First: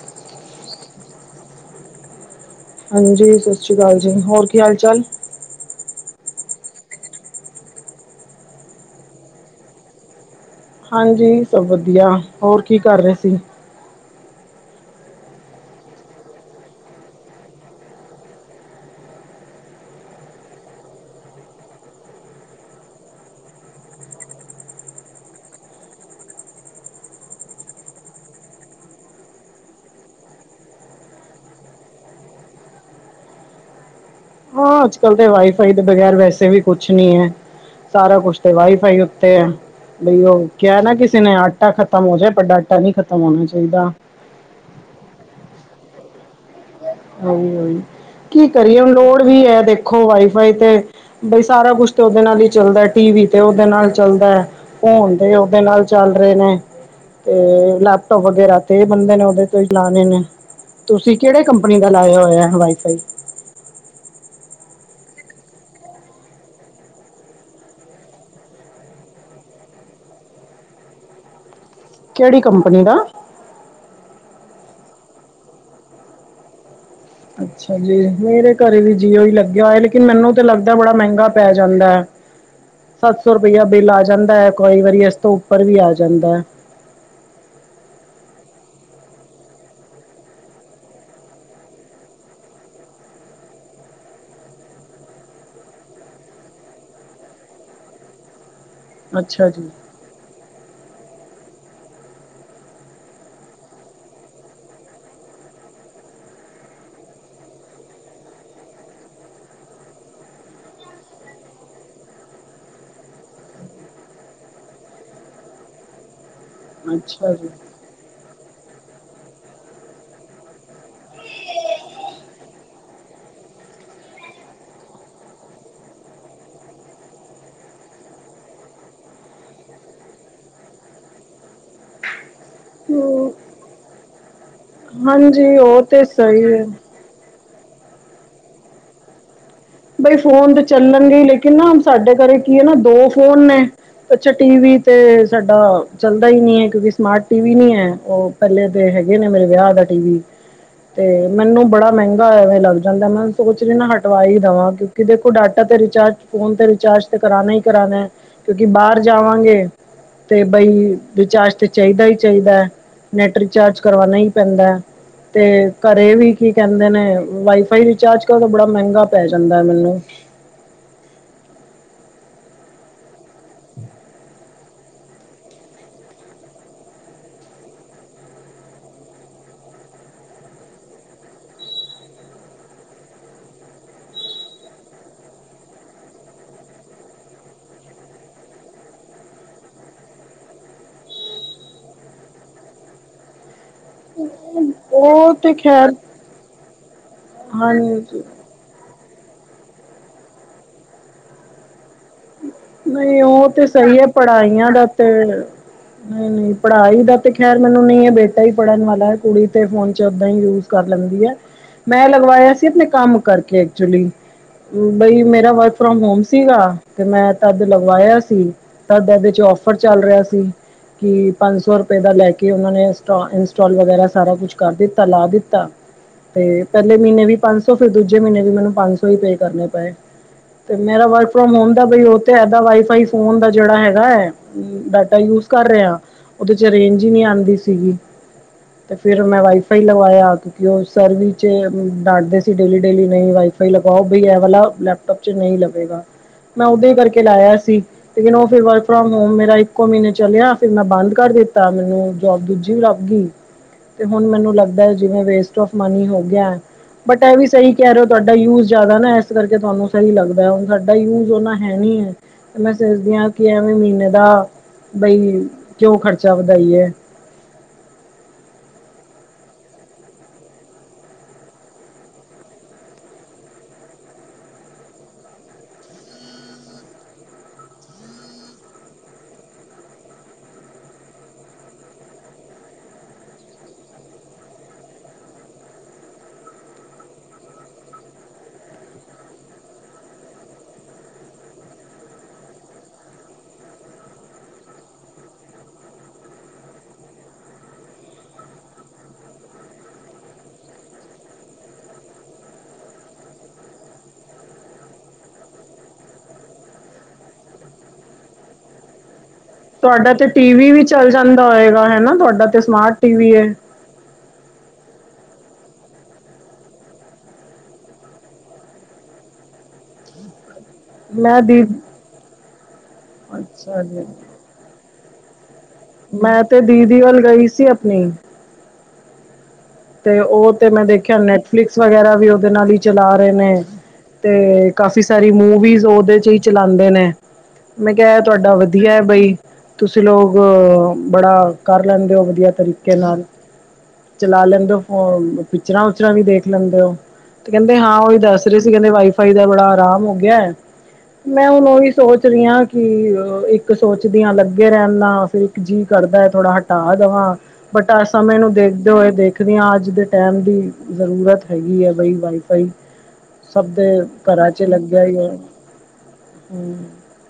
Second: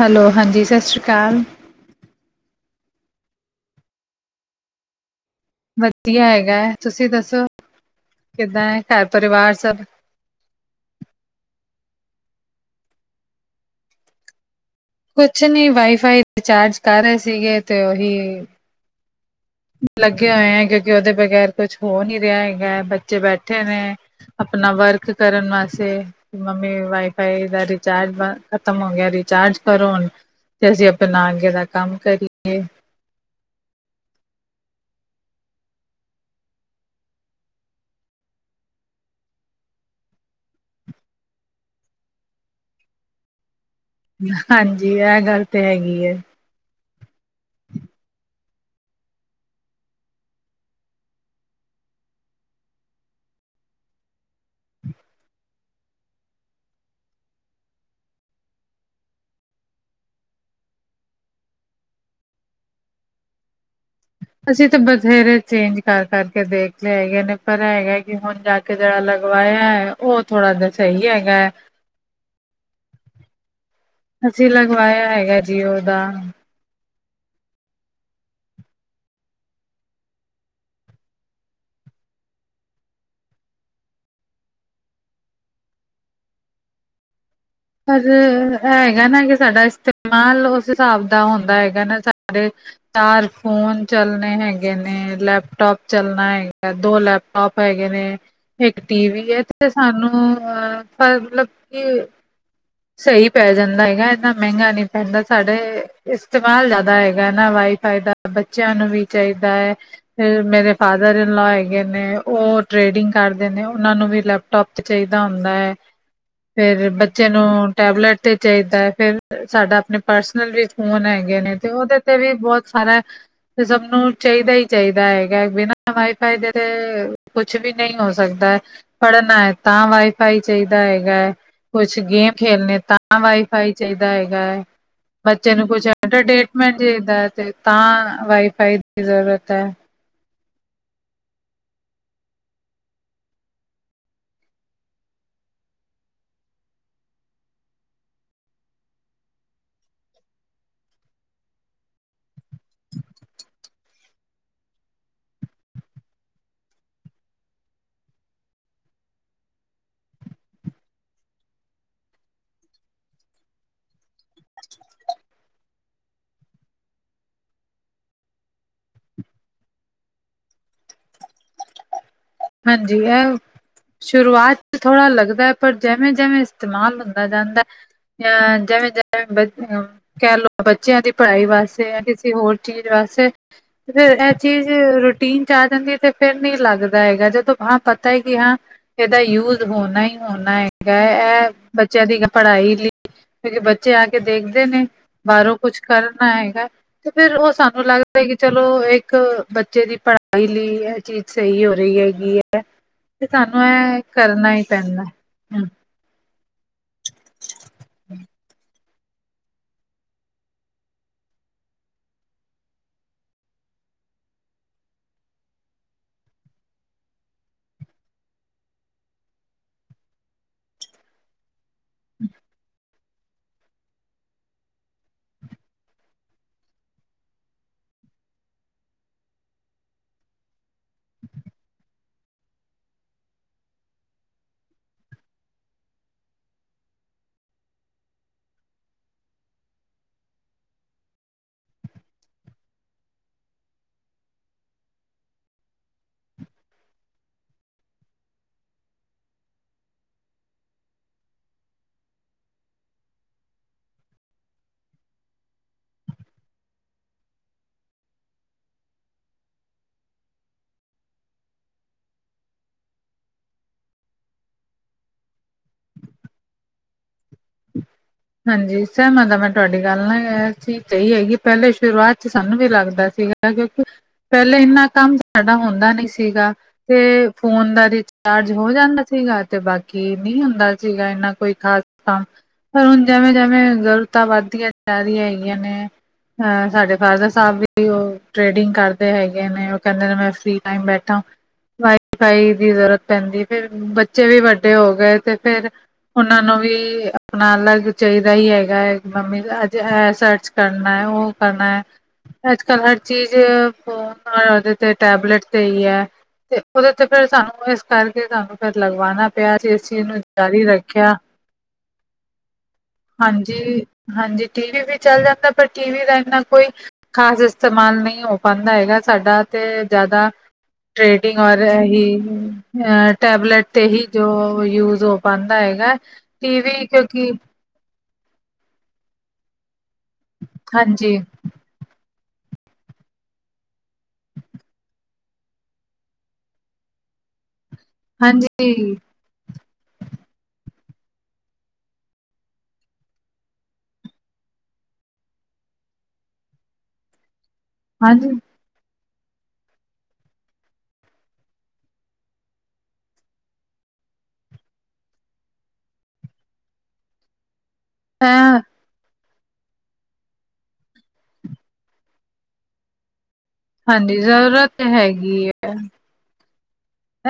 Hello ਹਾਂਜੀ, ਸਸ ਸ੍ਰੀ ਕਾਲ ਹਾਂਜੀ ਸਸ ਸ੍ਰੀ ਕਾਲ ਜੀ, ਹੋਰ ਕੀ ਹਾਲ-ਚਾਲ? ਵਦੀਆ ਹੈਗੈ ਐ। ਤੁਸੀਂ ਦੱਸੋ, ਕਿੱਦਾਂ ਐ ਘਰ ਪਰਿਵਾਰ ਸਬ? ਹਾਂਜੀ, ਸਬ ਵਦੀਆ ਹੋਰ ਕੀ ਕਰ ਰੇ ਸੀਗੇ? ਕੁਛ ਨੀ ਵਾਈਫਾਈ ਰਿਚਾਰਜ ਕਰੇ ਰੇ ਸੀਗੇ ਤੇ, ਓਹੀ [inaudible] ਲੱਗੇ ਹੋਏਂ ਐਂ ਕੇਓਕੇ ਓਦੇ ਬਗੈਰ ਕੋਛ ਹੋ ਨੀ ਰੇਆ ਹੈਗਾ ਬੱਚੇ ਬੈਠੇ ਨੇ। ਅਪਨਾ ਵਰਕ ਕਰਨ ਵਾਸੇ [inaudible] ਪਰ ਹੁਣ ਤੇ ਅਸੀਂ ਆਪਣਾ ਅਗੇ ਦਾ ਕੰਮ ਕਰੀਏ। ਹਾਂ ਅੱਜ-ਕੱਲ ਤੇ ਵਾਈਫਾਈ ਦੇ ਬਗ਼ੈਰ ਵੈਸੇ ਵੀ ਕੁਛ ਨੀ ਐ। ਸਾਰਾ ਕੁਛ ਤੇ ਵਾਈਫਾਈ ਉੱਤੇ ਐ। ਬਈ ਉਹ ਕਿਆ ਨਾ ਕਿਸੇ ਨੇ ਆਟਾ ਖਤਮ ਹੋ ਜੇ ਪਰ ਡਾਟਾ ਨੀ ਖਤਮ ਹੋਣਾ ਚਾਈਦਾ। ਹਾਂਜੀ ਇਹ ਗੱਲ ਤੇ ਹੈਗੀ ਏ। ਉਹੀ-ਉਹੀ, ਕੀ ਕਰੀਏ ਹੁਣ ਲੋੜ ਵੀ ਐ ਦੇਖੋ ਵਾਈਫਾਈ ਤੇ ਬਈ ਸਾਰਾ ਕੁਛ ਤੇ ਉਹਦੇ ਨਾਲ ਈ ਚੱਲਦਾ ਟੀ ਵੀ ਤੇ ਉਹਦੇ ਨਾਲ ਚੱਲਦਾ ਐ। ਫੋਨ ਤੇ ਉਹਦੇ ਨਾਲ ਚੱਲ ਰੇ ਨੇ। ਤੇ ਲੈਪਟੋਪ ਵਗੈਰਾ ਤੇ ਬੰਦੇ ਨੇ ਉਹਦੇ ਤੋਂ ਈ ਚਲਾਣੇ ਨੇ, ਤੁਸੀਂ ਕਿਹੜੇ ਕੰਪਨੀ ਦਾ ਲਾਇਆ ਹੋਇਆ ਵਾਈਫਾਈ? ਅਸੀਂ ਤਾਂ ਬਥੇਰੇ ਚੇਂਜ ਕਰ-ਕਰ ਕੇ ਦੇਖ ਲਿਆ ਹੈਗੇ ਨੇ ਪਰ ਹੈਗਾ ਕਿ ਹੁਣ ਜਾ ਕੇ ਜਿਹੜਾ ਲਗਵਾਇਆ ਹੈ ਉਹ ਥੋੜਾ ਜਿਹਾ ਸਹੀ ਹੈਗਾ। ਕਿਹੜੀ ਕੰਪਨੀ ਦਾ? ਅਸੀਂ ਲਗਵਾਇਆ ਹੈਗਾ ਜੀਓ ਦਾ। ਅੱਛਾ ਜੀ ਮੇਰੇ ਘਰੇ ਵੀ ਜੀਓ ਈ ਲੱਗਿਆ ਐ ਲੇਕਿਨ ਮੈਨੂੰ ਤੇ ਲੱਗਦਾ ਬੜਾ ਮਹਿੰਗਾ ਪੈ ਜਾਂਦਾ। ਸੱਤ ਸੌ ਰੁਪਇਆ ਬਿੱਲ ਆ ਜਾਂਦਾ ਐ ਕਈ ਵਾਰੀ ਇਸ ਤੋਂ ਉੱਪਰ ਵੀ ਆ ਜਾਂਦਾ। ਪਰ ਹੈਗਾ ਨਾ ਕਿ ਸਾਡਾ ਇਸਤੇਮਾਲ ਉਸ ਹਿਸਾਬ ਦਾ ਹੁੰਦਾ ਹੈਗਾ ਨਾ ਸਾਰੇ। ਚਾਰ ਫੋਨ ਚੱਲਣੇ ਹੈਗੇ ਨੇ ਲੈਪਟੋਪ ਚੱਲਣਾ ਹੈਗਾ ਦੋ ਲੈਪ ਟੋਪ ਹੈਗੇ ਨੇ ਇੱਕ। ਟੀ ਵੀ ਹੈ ਅੱਛਾ ਜੀ ਸਾਨੂੰ। ਅ ਮਤਲਬ ਕਿ। ਸਹੀ ਪੈ ਜਾਂਦਾ ਹੈਗਾ। ਇੰਨਾ ਮਹਿੰਗਾ ਨਹੀ ਪੈਂਦਾ। ਸਾਡੇ ਇਸਤੇਮਾਲ ਜ਼ਿਆਦਾ ਹੈਗਾ ਨਾ ਵਾਈਫਾਈ ਦਾ। ਬੱਚਿਆਂ ਨੂੰ ਵੀ ਚਾਹੀਦਾ ਹੈ। ਫਿਰ ਮੇਰੇ ਫਾਦਰ ਇਨਲੋ ਹੈਗੇ ਨੇ। ਉਹ ਟ੍ਰੇਡਿੰਗ ਕਰਦੇ ਨੇ। ਉਹਨਾਂ ਨੂੰ ਵੀ ਲੈਪ। ਟੋਪ ਚਾਹੀਦਾ ਹੁੰਦਾ ਹੈ। ਹਾਂ। ਫਿਰ ਬੱਚੇ ਨੂੰ ਟੈਬਲੇਟ ਤੇ ਚਾਹੀਦਾ ਹੈ। ਫ਼ਿਰ ਸਾਡਾ ਆਪਣੇ ਪਰਸਨਲ ਵੀ। ਫੋਨ ਹੈਗੇ ਨੇ। ਤੇ ਉਹਦੇ ਤੇ ਵੀ ਬਹੁਤ ਸਾਰਾ। ਸਭ ਨੂੰ ਚਾਹੀਦਾ ਹੀ ਚਾਹੀਦਾ ਹੈਗਾ। ਬਿਨਾਂ ਵਾਾਈ ਫਾਈ ਦੇ ਤੇ ਕੁਛ ਵੀ ਨਹੀਂ ਹੋ ਸਕਦਾ। ਪੜ੍ਹਨਾ ਹੈ ਤਾਂ ਵਾਈਫਾਈ ਚਾਹੀਦਾ ਹੈਗਾ। ਹੈ ਕੁਛ ਗੇਮ। ਖੇਲਣੇ ਤਾਂ ਜੀ ਵਾਈਫਾਈ ਚਾਈਦਾ ਹੈਗਾ। ਬੱਚੇ ਹਾਂਜੀ ਨੂੰ ਉਹ ਕੁਛ ਤੇ ਸਹੀ ਹੈ ਇਨਟਰਡੇਟਮੇਟ ਚਾਈਦਾ ਤੇ ਵਾਈਫਾਈ ਦੀ ਜ਼ਰੂਰਤ ਐ। ਬਈ ਫੋਨ ਤਾਂ ਚੱਲਣਗੇ ਲੇਕਿਨ ਨਾ ਸਾਡੇ ਘਰੇ ਕੀ ਐ ਨਾ ਦੋ ਫੋਨ ਨੇ। ਅੱਛਾ। ਟੀ ਵੀ ਤੇ ਸਾਡਾ ਚੱਲਦਾ ਹੀ ਨਹੀਂ ਹੈ। ਕਿਉਂਕਿ ਸਮਾਰਟ ਟੀ ਵੀ ਨ ਹੈ ਉਹ। ਪਹਿਲੇ ਦੇ ਹੈਗੇ ਨੇ ਮੇਰੇ ਵਿਆਹ ਦਾ। ਟੀ ਵੀ ਤੇ ਮੈਨੂੰ ਬੜਾ ਮਹਿੰਗਾ ਹੋਇਆ। ਲੱਗ ਜਾਂਦਾ। ਮੈਨੂੰ ਸੋਚ 'ਚ ਨਾ ਹਟਵਾਈ। ਦੇਵਾ ਕਿਉਂਕਿ ਦੇਖੋ। ਡਾਟਾ ਤੇ ਰਿਚਾਰਜ। ਫੋਨ ਤੇ ਰਿਚਾਰਜ ਤੇ ਕਰਾਣਾ ਹੀ ਕਰਾਣਾ ਹੈ। ਕਿਉਂਕਿ ਬਾਹਰ ਜਾਵਾਂਗੇ। ਤੇ ਬਈ ਵਿਚਾਰ ਤੇ ਚਾਹੀਦਾ ਹੀ ਚਾਹੀਦਾ ਹੈ। ਨੈਟ ਰਿਚਾਰਜ ਕਰਵਾਉਣਾ ਹੀ ਪੈਂਦਾ ਹੈ। ਤੇ ਘਰੇ ਵੀ ਕੀ ਕਹਿੰਦੇ ਨੇ। ਵਾਈਫਾਈ ਰਿਚਾਰਜ ਕਰੋ ਬੜਾ ਮਹਿੰਗਾ। ਪੈ ਜਾਂਦਾ ਮੈਨੂੰ। ਹਾਂਜੀ ਹੈ। ਸ਼ੁਰੂਆਤ ਚ ਥੋੜ੍ਹਾ ਲੱਗਦਾ ਹੈ। ਪਰ ਜਿਵੇਂ ਜਿਵੇਂ ਇਸਤੇਮਾਲ ਹੁੰਦਾ ਜਾਂਦਾ। ਹ ਜਵੇ ਜਮ ਬਪੇ। ਕਹਿ ਲਓ ਬੱਚਿਆਂ ਦੀ ਪੜ੍ਹਾਈ ਵਾਸਤੇ। ਜਾਂ ਕਿਸੇ ਹੋਰ ਚੀਜ਼ ਵਾਸਤੇ। ਫਿਰ ਇਹ ਚੀਜ਼ ਰੂਟੀਨ ਚ ਆ ਜਾਂਦੀ। ਤੇ ਫੇਰ ਨਹੀਂ ਲੱਗਦੀ। ਏਗਾ ਜਦ ਹਾਂ। ਪਤਾ ਹੈ ਕਿ ਹਾਂ। ਇਹਦਾ ਯੂਜ ਹੋਣਾ ਹੀ ਹੋਣਾ ਹੈਗਾ। ਇਹ ਬੱਚਿਆਂ ਦੀ ਪੜ੍ਹਾਈ ਲਈ। ਕਿਉਂਕ ਬੱਚੇ ਆ ਕੇ। ਦੇਖਦੇ ਨੇ ਉਹ ਤੇ ਬਾਹਰੋਂ ਕੁਛ ਖੈਰ ਕਰਨਾ ਹੈਗਾ। ਤੇ ਫੇਰ ਉਹ ਸਾਨੂੰ ਹਾਂਜੀ ਲੱਗਦਾ ਕਿ। ਚਲੋ ਇੱਕ ਬੱਚੇ ਦੀ ਪੜ੍ਹਾਈ ਲਈ ਇਹ ਚੀਜ਼ ਸਹੀ ਹੋ ਰਹੀ ਹੈਗੀ ਹੈ। ਨਹੀਂ ਉਹ ਸਾਨੂੰ ਤੇ ਸਹੀ ਇਹ ਹੈ ਕਰਨਾ ਹੀ ਪੜ੍ਹਾਈਆਂ ਦਾ ਪੈਂਦਾ। ਤੇ। ਹੂੰ ਨਹੀਂ- ਨਹੀਂ। ਪੜ੍ਹਾਈ ਦਾ ਤੇ ਖੈਰ ਮੈਨੂੰ ਨਹੀਂ ਹੈ। ਬੇਟਾ ਹੀ ਪੜ੍ਹਨ ਵਾਲਾ। ਕੁੜੀ ਤੇ ਫੋਨ 'ਚ ਓਦਾਂ ਹੀ ਯੂਜ ਕਰ ਲੈਂਦੀ ਹੈ। ਮੈਂ ਲਗਵਾਇਆ ਸੀ। ਆਪਣੇ ਕੰਮ ਕਰਕੇ ਐਕਚੁਲੀ। ਬਈ ਮੇਰਾ ਵਰਕ ਫਰੋਮ ਹੋਮ ਸੀਗਾ। ਤੇ ਮੈਂ ਤਦ ਲਗਵਾਇਆ ਸੀ। ਤਦਦੇ 'ਚ ਔਫਰ ਚੱਲ ਰਿਹਾ ਸੀ। ਕਿ ਪੰਜ ਸੌ ਉਪ ਦਾ ਲੈ ਕੇ ਉਹਨਾਂ ਨੇ ਇਟ ਇੰਸਟਾਲ ਵਗੈਰਾ ਸਾਰਾ ਕੁਛ ਕਰ ਦਿੱਤਾ। ਲਾ ਦਿੱਤਾ। ਤੇ ਪਹਿਲੇ ਮਹੀਨੇ ਵੀ ਪੰਜ ਸੌ। ਫੇਰ ਦੂਜੇ ਮਹੀਨੇ ਵੀ ਮੈਨੂੰ ਪੰਜ ਸੌ ਹੀ ਪੇ ਕਰਨੇ ਪਏ। ਤੇ ਮੇਰਾ ਵਰਕ ਫਰੋਮ ਹੋਮ ਦਾ ਬਈ। ਤੇ ਇਏਦਾਂ ਵਾਈਫਾਈ ਫੋਨ ਦਾ ਜਿਹੜਾ ਹੈਗਾ ਹੈ। ਡਾਟਾ ਯੂਜ ਕਰ ਰਿਹਾ। ਉਹਦੇ 'ਚ ਰੇਂਜ ਹੀ ਨਹੀਂ ਆਉਂਦੀ ਸੀਗੀ। ਤੇ ਫਿਰ ਮੈਂ ਵਾਈਫਾਈ ਲਵਾਇਆ। ਕਿਉਂਕਿ ਉਹ ਸਰ ਵੀ ਡਾਂਟਦੇ ਸੀ। ਡੇਲੀ -ਡੇਲੀ ਨਹੀਂ ਵਾਈਫਾਈ। ਲਗਾਓ ਬਈ। ਇਹ ਵਾਲਾ ਲੈਪਟੋਪ 'ਚ ਨਹੀਂ ਲਵੇਗਾ। ਮੈਂ ਉਦਾਂ ਹੀ ਕਰਕੇ ਲਾਇਆ ਸੀ। ਲੇਕਿਨ ਉਹ ਫੇਰ ਵਰਕ ਫਰੋਮ ਹੋਮ। ਮੇਰਾ ਇੱਕੋ ਮਹੀਨੇ ਚਲਿਆ। ਫਿਰ ਮੈਂ ਬੰਦ ਕਰ ਦਿੱਤਾ। ਮੈਨੂੰ ਜੋਬ ਦੂਜੀ ਵੀ ਲੱਭ ਗਈ। ਤੇ ਹੁਣ ਮੈਨੂੰ ਲੱਗਦਾ ਹੈ ਜਿਵੇਂ ਵੇਸਟ ਫ ਮਨੀ ਹੋ ਗਿਆ। ਬਟ ਇਹ ਵੀ ਸਹੀ ਕਹਿ ਰਹੇ ਹੋ। ਤੁਹਾਡਾ ਯੂਜ ਜ਼ਿਆਦਾ ਨਾ। ਇਸ ਕਰਕੇ ਤੁਹਾਨੂੰ ਸਹੀ ਲੱਗਦਾ। ਹੁਣ ਸਾਡਾ ਯੂਜ ਨਾ ਹੈ ਨ ਹੈ। ਮੈਂ ਸੋਚਦੀ ਹਾਂ। ਕਿ ਐਵੇਂ ਮਹੀਨੇ ਦਾ। ਬਈ, ਕਿਉਂ ਖਰਚਾ ਵਧਾਈ । ਹਾਂਜੀ। ਸਹਿਮਤਤਾ ਮੈਂ ਤੁਹਾਡੀ ਗੱਲ ਨਾ ਚੀ ਸਹੀ ਹੈਗੀ। ਪਹਿਲੇ ਸ਼ੁਰੂਆਤ ਚ ਸਾਨੂੰ ਵੀ ਲੱਗਦਾ ਸੀਗਾ। ਕਿਉਂਕਿ ਪਹਿਲੇ ਇੰਨਾ ਕੰਮ ਸਾਡਾ ਹੁੰਦਾ ਨੀ ਸੀਗਾ। ਤੇ ਫੋਨ ਦਾ ਰਿਚਾਰਜ ਹੋ ਜਾਂਦਾ ਸੀਗਾ। ਤੇ ਬਾਕੀ ਨਹੀਂ ਹੁੰਦਾ ਸੀਗਾ। ਇੰਨਾ ਕੋਈ ਖਾਸ ਕੰਮ ਪਰ ਹੁਣ ਜਿਵੇਂ- ਜਿਵੇਂ ਜ਼ਰੂਰਤਾਂ ਵੱਧਦੀਆਂ ਜਾ ਰਿਆਂ ਹੈਗੀਆਂ ਨੇ। ਅ ਸਾਡੇ ਫਾਦਰ ਸਾਹਿਬ ਵੀ ਉਹ ਟ੍ਰੇਡਿੰਗ ਕਰਦੇ ਹੈਗੇ ਨੇ। ਉਹ ਕਹਿੰਦੇ ਨੇ ਮੈਂ ਫਰੀ ਟਾਈਮ ਬੈਠਾ। ਵਾਈਫਾਈ ਦੀ ਜ਼ਰੂਰਤ ਪੈਂਦੀ। ਫਿਰ ਬੱਚੇ ਵੀ ਵੱਡੇ ਹੋ ਗਏ। ਤੇ ਫੇਰ ਉਹਨਾਂ ਨੂੰ ਵੀ ਆਪਣਾ ਅਲੱਗ ਚਾਹੀਦਾ ਹੀ ਹੈਗਾ ਹੈ। ਮੰਮੀ ਅੱਜ ਇਹ ਸਰਚ ਕਰਨਾ, ਉਹ ਕਰਨਾ ਹੈ। ਅੱਜ ਕੱਲ੍ਹ ਹਰ ਚੀਜ਼ ਫੋ, ਉਹਦੇ ਤੇ ਟੈਬਲੇਟ ਤੇ ਹੀ ਹੈ। ਤੇ ਉਹਦੇ ਤੇ ਫਿਰ ਸਾਨੂੰ ਇਸ ਕਰਕੇ ਸਾਨੂੰ ਫਿਰ ਲਗਵਾਣਾ ਪਿਆ ਅਆ। ਇਸ ਚੀਜ਼ ਤੁਹਾਡਾ ਨੂੰ ਤੇ ਜਾਰੀ ਟੀਵੀ ਵੀ ਚੱਲ ਰੱਖਿਆ। ਜਾਂਦਾ ਹੋਏਗਾ ਹਨਾ। ਤੁਹਾਡਾ ਤੇ ਸਮਾਰਟ ਟੀਵੀ ਹੈ ਹਾਂਜੀ- ਹਾਂਜੀ ਟੀਵੀ ਵੀ ਚੱਲ ਜਾਂਦਾ ਪਰ ਟੀ ਵੀ ਦਾ ਇੰਨਾ ਕੋਈ ਖ਼ਾਸ ਇਸਤੇਮਾਲ ਨਹੀਂ ਹੋ ਪਾਉਂਦਾ ਹੈਗਾ। ਸਾਡਾ ਤੇ ਜ਼ਿਆਦਾ। ਟਡਿੰਗ ਮੈਂ ਦੀ ਹੀ, ਟੈਬਲੇਟ ਅੱਛਾ ਤੇ ਹੀ ਜੀ ਜੋ ਯੂਜ ਹੋ। ਬੰਦਾ ਹੈਗਾ। ਮੈਂ ਤੇ ਟੀ ਵੀ ਦੀਦੀ ਵੱਲ ਕਿਉਂਕਿ ਗਈ ਸੀ। ਆਪਣੀ। ਤੇ ਉਹ ਤੇ ਮੈਂ ਹਾਂਜੀ ਦੇਖਿਆ। ਨੈਟਫਲਿਕਸ ਵਗੈਰਾ ਵੀ ਓਦੇ ਨਾਲ ਹੀ ਚਲਾ ਰਹੇ ਨੇ। ਤੇ ਕਾਫੀ ਸਾਰੀ ਮੂਵੀਜ਼ ਉਹਦੇ ਚ' ਹੀ ਚਲਾਉਂਦੇ ਨੇ। ਮੈਂ ਕਿਹਾ ਤੁਹਾਡਾ ਵਧੀਆ ਹਾਂਜੀ, ਹੈ ਬਾਈ। ਤੁਸੀਂ ਲੋਕ, ਬੜਾ ਕਰ ਲੈਂਦੇ ਹੋ ਵਧੀਆ ਤਰੀਕੇ ਨਾਲ। ਚਲਾ ਲੈਂਦੇ ਹੋ ਫੋ ਪਿਕਚਰਾਂ ਉਚਰਾਂ ਵੀ ਦੇਖ ਲੈਂਦੇ ਹੋ। ਤੇ ਕਹਿੰਦੇ ਹਾਂ। ਉਹੀ ਹਾਂਜੀ ਦੱਸ ਰਹੇ। ਕਹਿੰਦੇ ਵਾਈਫਾਈ ਦਾ ਬੜਾ ਆਰਾਮ ਹੋ ਗਿਆ। ਮੈਂ ਹੁਣ ਉਹੀ ਸੋਚ ਰਹੀ ਹਾਂ। ਕਿ, ਇੱਕ ਸੋਚਦੀ ਹਾਂ ।ਅ ਲੱਗੇ ਰਹਿਣ ਨਾਲ ਫਿਰ। ਜੀਅ ਕਰਦਾ ਹੈ ਥੋੜਾ ਹਟਾ ਦੇਵਾਂ। ਬਟ ਆ ਐ ਸਮੇਂ ਨੂੰ ਦੇਖਦੇ ਹੋਏ ਦੇਖ ਦੇਖਦੇ ਹਾਂ। ਅੱਜ ਦੇ ਟਾਈਮ ਦੀ ਜ਼ਰੂਰਤ ਹੈਗੀ ਹੈ ਬਈ ਵਾਈਫਾਈ। ਸਭ ਦੇ ਹਾਂਜੀ ਘਰਾਂ ਚ ਜ਼ਰੂਰਤ ਤੇ ਲੱਗਿਆ ਹੀ ਹੈਗੀ ਹਮ ਏ।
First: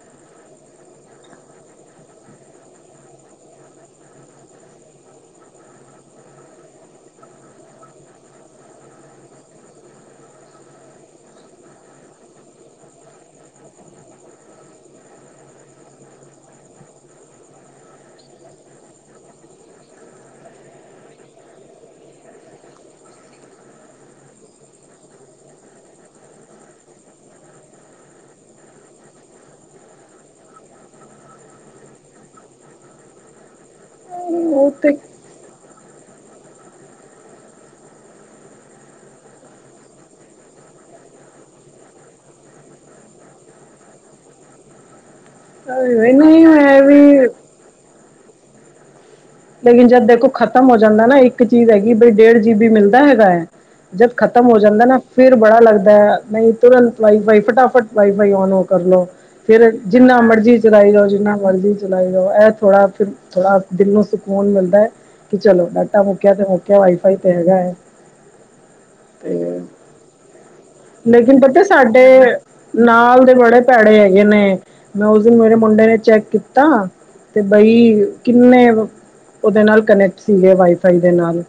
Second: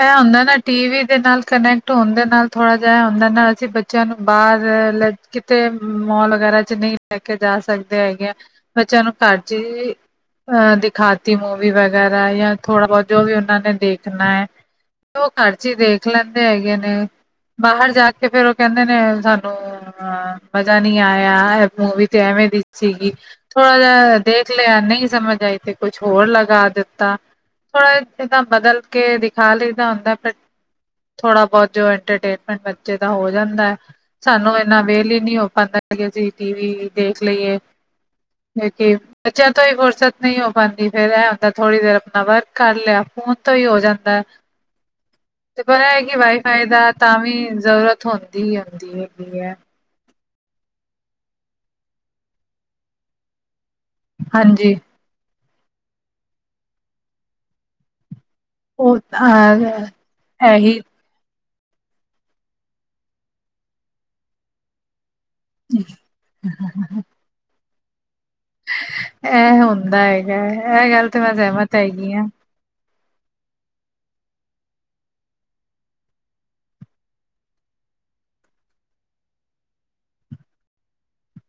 ਇਹ ਹੁੰਦਾ ਨਾ ਟੀ ਵੀ ਦੇ ਨਾਲ ਕਨੈਕਟ ਹੋਣ ਦੇ ਨਾਲ ਥੋੜ੍ਹਾ ਜਿਹਾ ਹੁੰਦਾ ਨਾ ਅਸੀਂ ਬੱਚਿਆਂ ਨੂੰ ਬਾਹਰ ਲ ਕਿਤੇ ਮੋਲ ਵਗੈਰਾ ਚ ਨਹੀਂ ਲੈ ਕੇ ਜਾ ਸਕਦੇ ਹੈਗੇ ਆ ਬੱਚਿਆਂ ਨੂੰ ਘਰਜ਼ ਅਹ ਦਿਖਾਤੀ ਮੂਵੀ ਵਗੈਰਾ ਜਾਂ ਥੋੜਾ ਬਹੁਤ ਜੋ ਵੀ ਉਹਨਾਂ ਨੇ ਦੇਖਣਾ ਹੈ। ਉਹ ਘਰ ਚ' ਹੀ ਦੇਖ ਲੈਂਦੇ ਹੈਗੇ ਨੇ। ਬਾਹਰ ਜਾ ਕੇ ਫੇਰ ਉਹ ਕਹਿੰਦੇ ਨੇ ਸਾਨੂੰ। ਹਾਂ। ਮਜ਼ਾ ਨਹੀਂ ਆਇਆ। ਮੂਵੀ ਤੇ ਐਵੇਂ ਦੀ ਸੀਗੀ। ਥੋੜਾ ਜਿ ਦੇਖ ਲਿਆ। ਨਹੀਂ ਸਮਝ ਆਈ ਤੇ ਕੁਛ ਹੋਰ ਲਗਾ ਦਿੱਤਾ। ਥੋੜਾ ਜਏਦਾਂ ਬਦਲ ਕੇ ਦਿਖਾ ਲਈਦਾ ਹੁੰਦਾ। ਪਰ ਥੋੜਾ ਬਹੁਤ ਜੋ ਇੰਟਰਟੇਨਮੈਂਟ ਬੱਚੇ ਦਾ ਹੋ ਜਾਂਦਾ ਹੈ। ਹਮ ਸਾਨੂੰ ਉਹ ਇੰਨਾ ਤੇ ਵੇਲ ਹੀ ਨੀ ਹੋ ਪਾਉਂਦਾ। ਸੀ ਟੀ ਵੀ ਦੇਖ ਲਈਏ ਕਿਉਿ ਬੱਚਾ ਤੋਂ ਹੀ ਫ਼ੁਰਸਤ ਨਹੀਂ ਹੋ ਹਾਂਜੀ। ਫੇਰ ਇਹ ਹੁੰਦਾ ਥੋੜ੍ਹੀ ਦੇਰ ਆਪਣਾ ਵਰਕ ਕਰ ਲਿਆ। ਫੋਨ ਤੋਂ ਹੀ ਹੋ ਜਾਂਦਾ। ਤੇ ਪਤਾ ਹੈ ਕਿ ਨਹੀਂ ਵਾਈਫਾਈ ਦਾ ਇਹ ਤਾਂ ਵੀ ਜ਼ਰੂਰਤ ਹੁੰਦੀ ਹੀ ਹੁੰਦੀ ਹੈਗੀ ਹੈ ਲੇਕਿਨ ਜਦ ਦੇਖੋ ਖ਼ਤਮ ਹੋ ਜਾਂਦਾ ਨਾ ਇੱਕ ਚੀਜ਼ ਹੈਗੀ ਬਈ ਡੇਢ ਜੀ ਬੀ ਮਿਲਦਾ ਹੈਗਾ ਹੈ ਜਦ ਖ਼ਤਮ ਹੋ ਹਾਂਜੀ ਜਾਂਦਾ ਨਾ ਫੇਿਰ ਬੜਾ ਲੱਗਦਾ ਹੈ ਨਹੀਂ ਤੁਰੰਤ ਵਾਈਫਾਈ ਫਟਾਫਟ ਵਾਈਫਾਈ ਨ ਉਹ ਕਰਲੋ ਫੇਿਰ ਅਹ ਜਿੰਨਾ ਮਰਜ਼ੀ ਇਹੀ ਚਲਾਈ ਲਓ ਜਿੰਨਾ ਮਰਜ਼ੀ ਚਲਾਈ ਜਾਓ ਇਹ ਥੋੜ੍ਹਾ ਫਿਰ ਥੋੜਾ ਦਿਲ ਨੂੰ ਸਕੂਨ ਮਿਲਦਾ ਹੈ ਕਿ ਚਲੋ ਡਾਟਾ ਮੁੱਕਿਆ ਤੇ ਮੁੱਕਿਆ ਵਾਈਫਾਈ ਤੇ ਹੈਗਾ ਹੈ ਤੇ ਇਹ ਹੁੰਦਾ ਹੈਗਾ ਇਹ ਗੱਲ ਤੇ ਮੈਂ ਲੇਕਿਨ ਪਤਾ ਸਹਿਮਤ ਹੈਗੀ ਸਾਡੇ ਹਾਂ ਨਾਲ ਦੇ ਬੜੇ ਭੈੜੇ ਹੈਗੇ ਨੇ ਮੈਂ ਉਸ ਦਿਨ ਮੇਰੇ ਮੁੰਡੇ ਨੇ ਚੈੱਕ ਕੀਤਾ ਤੇ ਬਈ ਕਿੰਨੇ ਉਹਦੇ ਨਾਲ ਕਨੈਕਟ ਸੀਗੇ ਵਾਈਫਾਈ ਦੇ ਨਾਲ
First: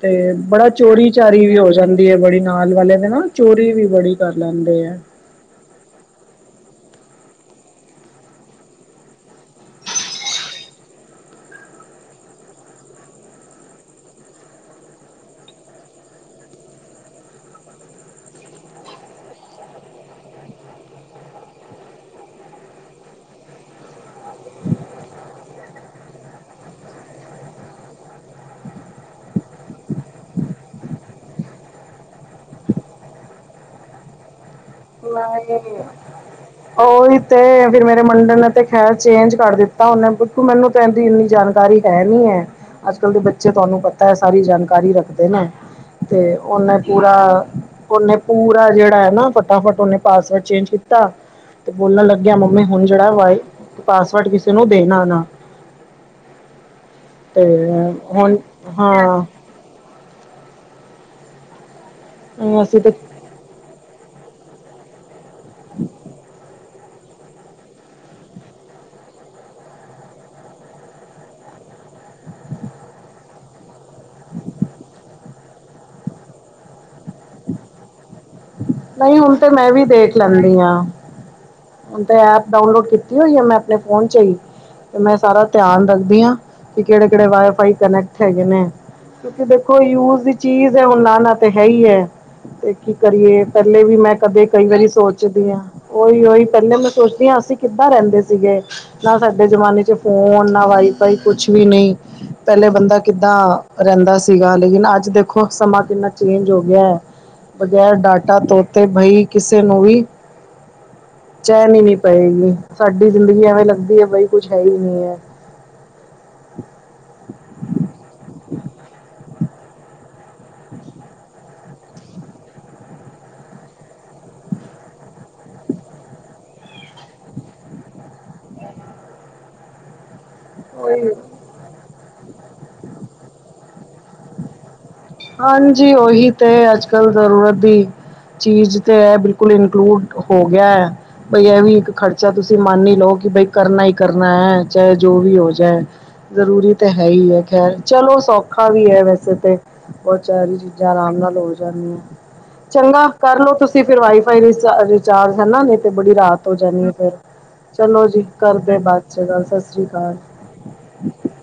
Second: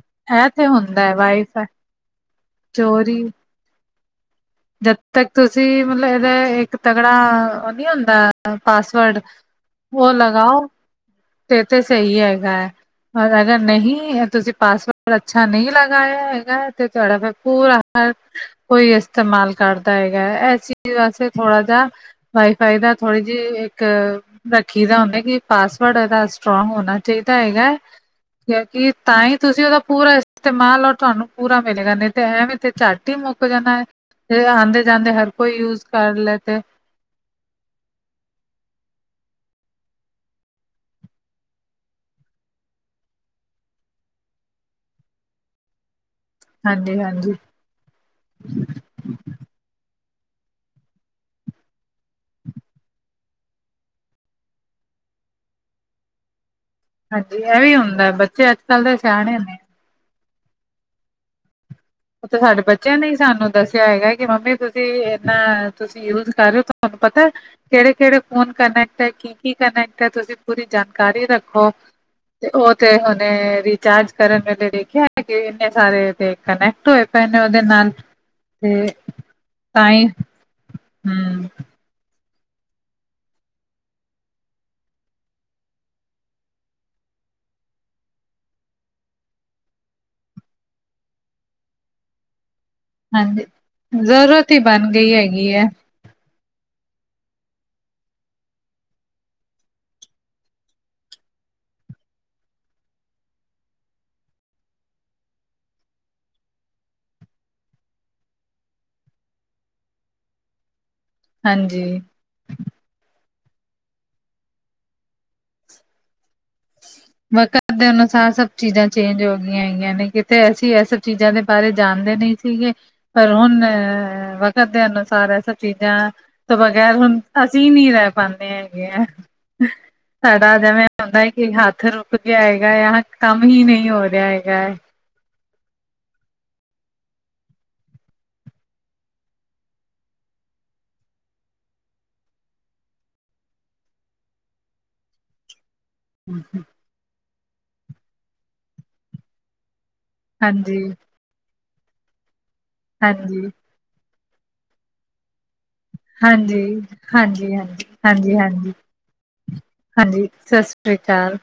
ਤੇ ਇਹ ਤੇ ਬੜਾ ਹੁੰਦਾ ਚੋਰੀ ਹੈ ਚਾਰੀ ਵੀ ਵਾਈਫਾਈ ਹੋ ਜਾਂਦੀ ਹੈ ਬੜੀ ਨਾਲ ਵਾਲੇ ਦੇ ਚੋਰੀ ਨਾ ਚੋਰੀ ਵੀ ਬੜੀ ਕਰ ਲੈਂਦੇ ਆ ਤੇ ਤੁਸੀਂ ਮਤਲਬ ਇਹਦਾ ਇੱਕ ਤਗੜਾ ਉਹ ਨਹੀਂ ਹੁੰਦਾ ਪਾਸਵਰਡ ਉਹ ਲਗਾਉ ਤੇ ਤੇ ਸਹੀ ਹੈਗਾ ਹੈ ਔਰ ਅਗਰ ਨਹੀਂ ਤੁਸੀਂ ਪਾਸਵਰਡ ਅੱਛਾ ਨਹੀਂ ਲਗਾਇਆ ਹੈਗਾ ਅਤੇ ਤੁਹਾਡਾ ਫਿਰ ਪੂਰਾ ਹਰ ਕੋਈ ਇਸਤੇਮਾਲ ਕਰਦਾ ਹੈਗਾ ਹੈ ਇਸ ਚੀਜ਼ ਵਾਸਤੇ ਥੋੜ੍ਹਾ ਜਿਆ ਵਾਈਫਾਈ ਦਾ ਥੋੜੀ ਜਿਹੀ ਇੱਕ ਰੱਖੀ ਦਾ ਉਹਨੇ ਕਿ ਪਾਸ ਥੋੜ੍ਹਾ ਜਿਹਾ ਸਟਰੋਂਗ ਹੋਣਾ ਚਾਹੀਦਾ ਹੈਗਾ ਕਿ ਤਾਂ ਹੀ ਤੁਸੀਂ ਉਹਦਾ ਪੂਰਾ ਇਸਤੇਮਾਲ ਔਰ ਤੁਹਾਨੂੰ ਪੂਰਾ ਮਿਲੇਗਾ ਨਹੀਂ ਤੇ ਐਵੇਥੇ ਝੱਡ ਮੁੱਕ ਜਾਂਦਾ ਆਉਂਦੇ ਜਾਂਦੇ ਹਰ ਕੋਈ ਨਹੀਂ ਯੂਜ ਕਰ ਲੈ ਤੇ ਉਹੀ ਤੇ ਫਿਰ ਮੇਰੇ ਮੁੰਡੇ ਨੇ ਤੇ ਖੈਰ ਚੇਂਜ ਕਰ ਦਿੱਤਾ ਉਹਨੇ ਬਕ ਮੈਨੂੰ ਕਹਿੰਦੀ ਇੰਨੀ ਜਾਣਕਾਰੀ ਹੈ ਨੀ ਹੈ ਅੱਜ ਕੱਲ ਦੇ ਬੱਚੇ ਤੁਹਾਨੂੰ ਪਤਾ ਹੈ ਸਾਰੀ ਜਾਣਕਾਰੀ ਰੱਖਦੇ ਨੇ ਤੇ ਉਹਨੇ ਹਾਂਜੀ ਪੂਰਾ ਹਾਂਜੀ। ਉਹਨੇ ਪੂਰਾ ਜਿਹੜਾ ਹੈ ਨਾ ਫਟਾਫਟ ਉਹਨੇ ਪਾਸਵਰਡ ਚੇਂਜ ਕੀਤਾ ਤੇ ਬੋਲਣ ਲੱਗਿਆ ਮੰਮੀ ਹੁਣ ਜਿਹੜਾ ਵ ਪਾਸਵਰਡ ਕਿਸੇ ਨੂੰ ਦੇਣਾ ਨਾ ਹਾਂਜੀ ਤੇ ਇਹ ਵੀ ਹੁੰਦਾ ਹੁਣ ਬੱਚੇ ਅੱਜ ਕੱਲ੍ਹ ਦੇ ਹਾਂ ਸਿਆਣੇ ਨੇ। ਉਥੇ ਸਾਡੇ ਅਸੀਂ ਤੇ ਬੱਚਿਆਂ ਨੇ ਹੀ ਸਾਨੂੰ ਦੱਸਿਆ ਹੈਗਾ ਕਿ ਮੰਮੀ ਤੁਸੀਂ ਇਨਾ ਤੁਸੀਂ ਯੂਜ ਕਰਿ ਤੁਹਾਨੂੰ ਪਤਾ ਕਿਹੜੇ ਕਿਹੜੇ ਫੋਨ ਕਨੈਕਟ ਹੈ ਕੀ ਕੀ ਕਨੈਕਟ ਹੈ ਤੁਸੀਂ ਪੂਰੀ ਜਾਣਕਾਰੀ ਰੱਖੋ ਤੇ ਉਹ ਤੇ ਹੁਣੇੇ ਵੀ ਚਾਰਜ ਕਰਨ ਵੇਲੇ ਦੇਖਿਆ ਹੈ ਕਿ ਇੰਨੇ ਸਾਰੇ ਕਨੈਕਟ ਹੋਏ ਪਏ ਨੇ ਉਹਦੇ ਨਾਲ ਤੇ ਨਹੀਂ ਹੁਣ ਤੇ ਮੈਂ ਵੀ ਤਾਂ ਹੀ ਦੇਖ ਲੈਂਦੀ ਹਾਂ ਹਮ ਹੁਣ ਤਾਂ ਐਪ ਡਾਊਨਲੋਡ ਕੀਤੀ ਹੋਈ ਆ ਮੈਂ ਆਪਣੇ ਫੋਨ ਚ ਹੀ ਤੇ ਮੈਂ ਸਾਰਾ ਧਿਆਨ ਰੱਖਦੀ ਹਾਂ ਕਿ ਕਿਹੜੇ ਕਿਹੜੇ ਵਾਈਫਾਈ ਕਨੈਕਟ ਹੈਗੇ ਨੇ ਕਿਉਂਕਿ ਦੇਖੋ ਯੂਜ ਦੀ ਚੀਜ਼ ਹੈ ਹੁਣ ਨਾ ਨਾ ਤਾਂ ਹੈ ਹੀ ਹੈ ਤੇ ਕੀ ਕਰੀਏ ਹਾਂਜੀ ਪਹਿਲੇ ਵੀ ਮੈਂ ਕਦੇ ਜ਼ਰੂਰਤ ਹੀ ਕਈ ਵਾਰੀ ਬਣ ਗਈ ਸੋਚਦੀ ਹੈਗੀ ਆਾਂ ਹੈ ਉਹੀ ਉਹੀ ਪਹਿਲੇ ਮੈਂ ਸੋਚਦੀ ਹਾਂ ਅਸੀਂ ਕਿੱਦਾਂ ਰਹਿੰਦੇ ਸੀਗੇ ਨਾ ਸਾਡੇ ਜ਼ਮਾਨੇ ਚ ਫੋਨ ਨਾ ਵਾਈਫਾਈ ਕੁਛ ਵੀ ਨਹੀਂ ਪਹਿਲੇ ਬੰਦਾ ਕਿੱਦਾਂ ਰਹਿੰਦਾ ਸੀਗਾ ਲੇਕਿਨ ਅੱਜ ਦੇਖੋ ਸਮਾਂ ਕਿੰਨਾ ਚੇਂਜ ਹੋ ਗਿਆ ਹੈ ਬਗੈਰ ਡਾਟਾ ਤੋ ਤੇ ਬਈ ਕਿਸੇ ਨੂੰ ਵੀ ਚੈਨ ਨੀ ਹਾਂਜੀ ਪਏਗੀ ਸਾਡੀ ਜ਼ਿੰਦਗੀ ਐਵੇਂ ਲੱਗਦੀ ਹੈ ਬਈ ਕੁੱਛ ਹੈ ਹੀ ਨਹੀਂ ਹੈ ਵਕਤ ਦੇ ਅਨੁਸਾਰ ਸਭ ਚੀਜ਼ਾਂ ਚੇਂਜ ਹੋ ਗਈਆਂ ਹੈਗੀਆਂ ਨੇ ਕਿਤੇ ਅਸੀਂ ਇਹ ਸਭ ਚੀਜ਼ਾਂ ਦੇ ਬਾਰੇ ਜਾਣਦੇ ਨਹੀਂ ਸੀਗੇ ਪਰ ਹੁਣ ਵਕਤ ਦੇ ਅਨੁਸਾਰ ਐਸਾ ਚੀਜ਼ਾਂ ਤੋਂ ਬਗੈਰ ਹੁਣ ਅਸੀਂ ਨਹੀਂ ਰਹਿ ਪਾਉਦੇ ਹੈਗੇ ਆ ਸਾਡਾ ਜਿਵੇਂ ਉਹੀ ਹੁੰਦਾ ਹੈ, ਕਿ ਹੱਥ ਰੁਕ ਗਿਆ ਹੈਗਾ, ਆ ਕੰਮ ਹੀ ਨਹੀਂ ਹੋ ਰਿਹਾ ਹੈਗਾ ਹੈ। ਹਾਂਜੀ ਉਹੀ ਤੇ ਅੱਜ-ਕੱਲ ਜ਼ਰੂਰਤ ਦੀ, ਚੀਜ਼ ਤੇ ਇਹ ਬਿਲਕੁਲ, ਇਨਕਲੂਡ ਹੋ ਗਿਆ ਹੈ। ਬਈ ਇਹ ਵੀ ਇੱਕ ਖਰਚਾ ਤੁਸੀਂ ਮੰਨੀ ਹੀ ਲਓ, ਕਿ ਬਈ ਕਰਨਾ ਹੀ ਕਰਨਾ ਹੈ, ਚਾਹੇ ਜੋ ਵੀ ਹੋ ਜਾਏ। ਜ਼ਰੂਰੀ ਤਾਂ ਹੈ, ਹੀ ਹੈ ਖੈਰ ਚਲੋ ਸੌਖਾ ਵੀ ਹੈ ਵੈਸੇ ਤੇ। ਬਚਾਰੀ ਹਾਂਜੀ ਚੀਜ਼ਾਂ ਆਰਾਮ ਨਾਲ ਹੋ ਜਾਂਦੀਆਂ, ਚੰਗਾ ਹਾਂਜੀ ਕਰਲੋ ਤੁਸੀਂ, ਫਿਰ ਵਾਈਫਾਈ ਰਿਚਾਰਜ ਹਨਾ, ਤੇ ਬੜੀ ਰਾਤ ਹੋ ਹਾਂਜੀ ਜਾਂਣੀ ਆ ਫਿਰ, ਹਾਂਜੀ ਹਾਂਜੀ ਚਲੋ ਜੀ ਹਾਂਜੀ ਹਾਂਜੀ ਕਰਦੇ ਬਾਅਦ ਚ ਗੱਲ ਸਤਿ ਸ੍ਰੀ ਅਕਾਲ। ਹਾਂਜੀ ਸਤਿ ਸ਼੍ਰੀ ਅਕਾਲ,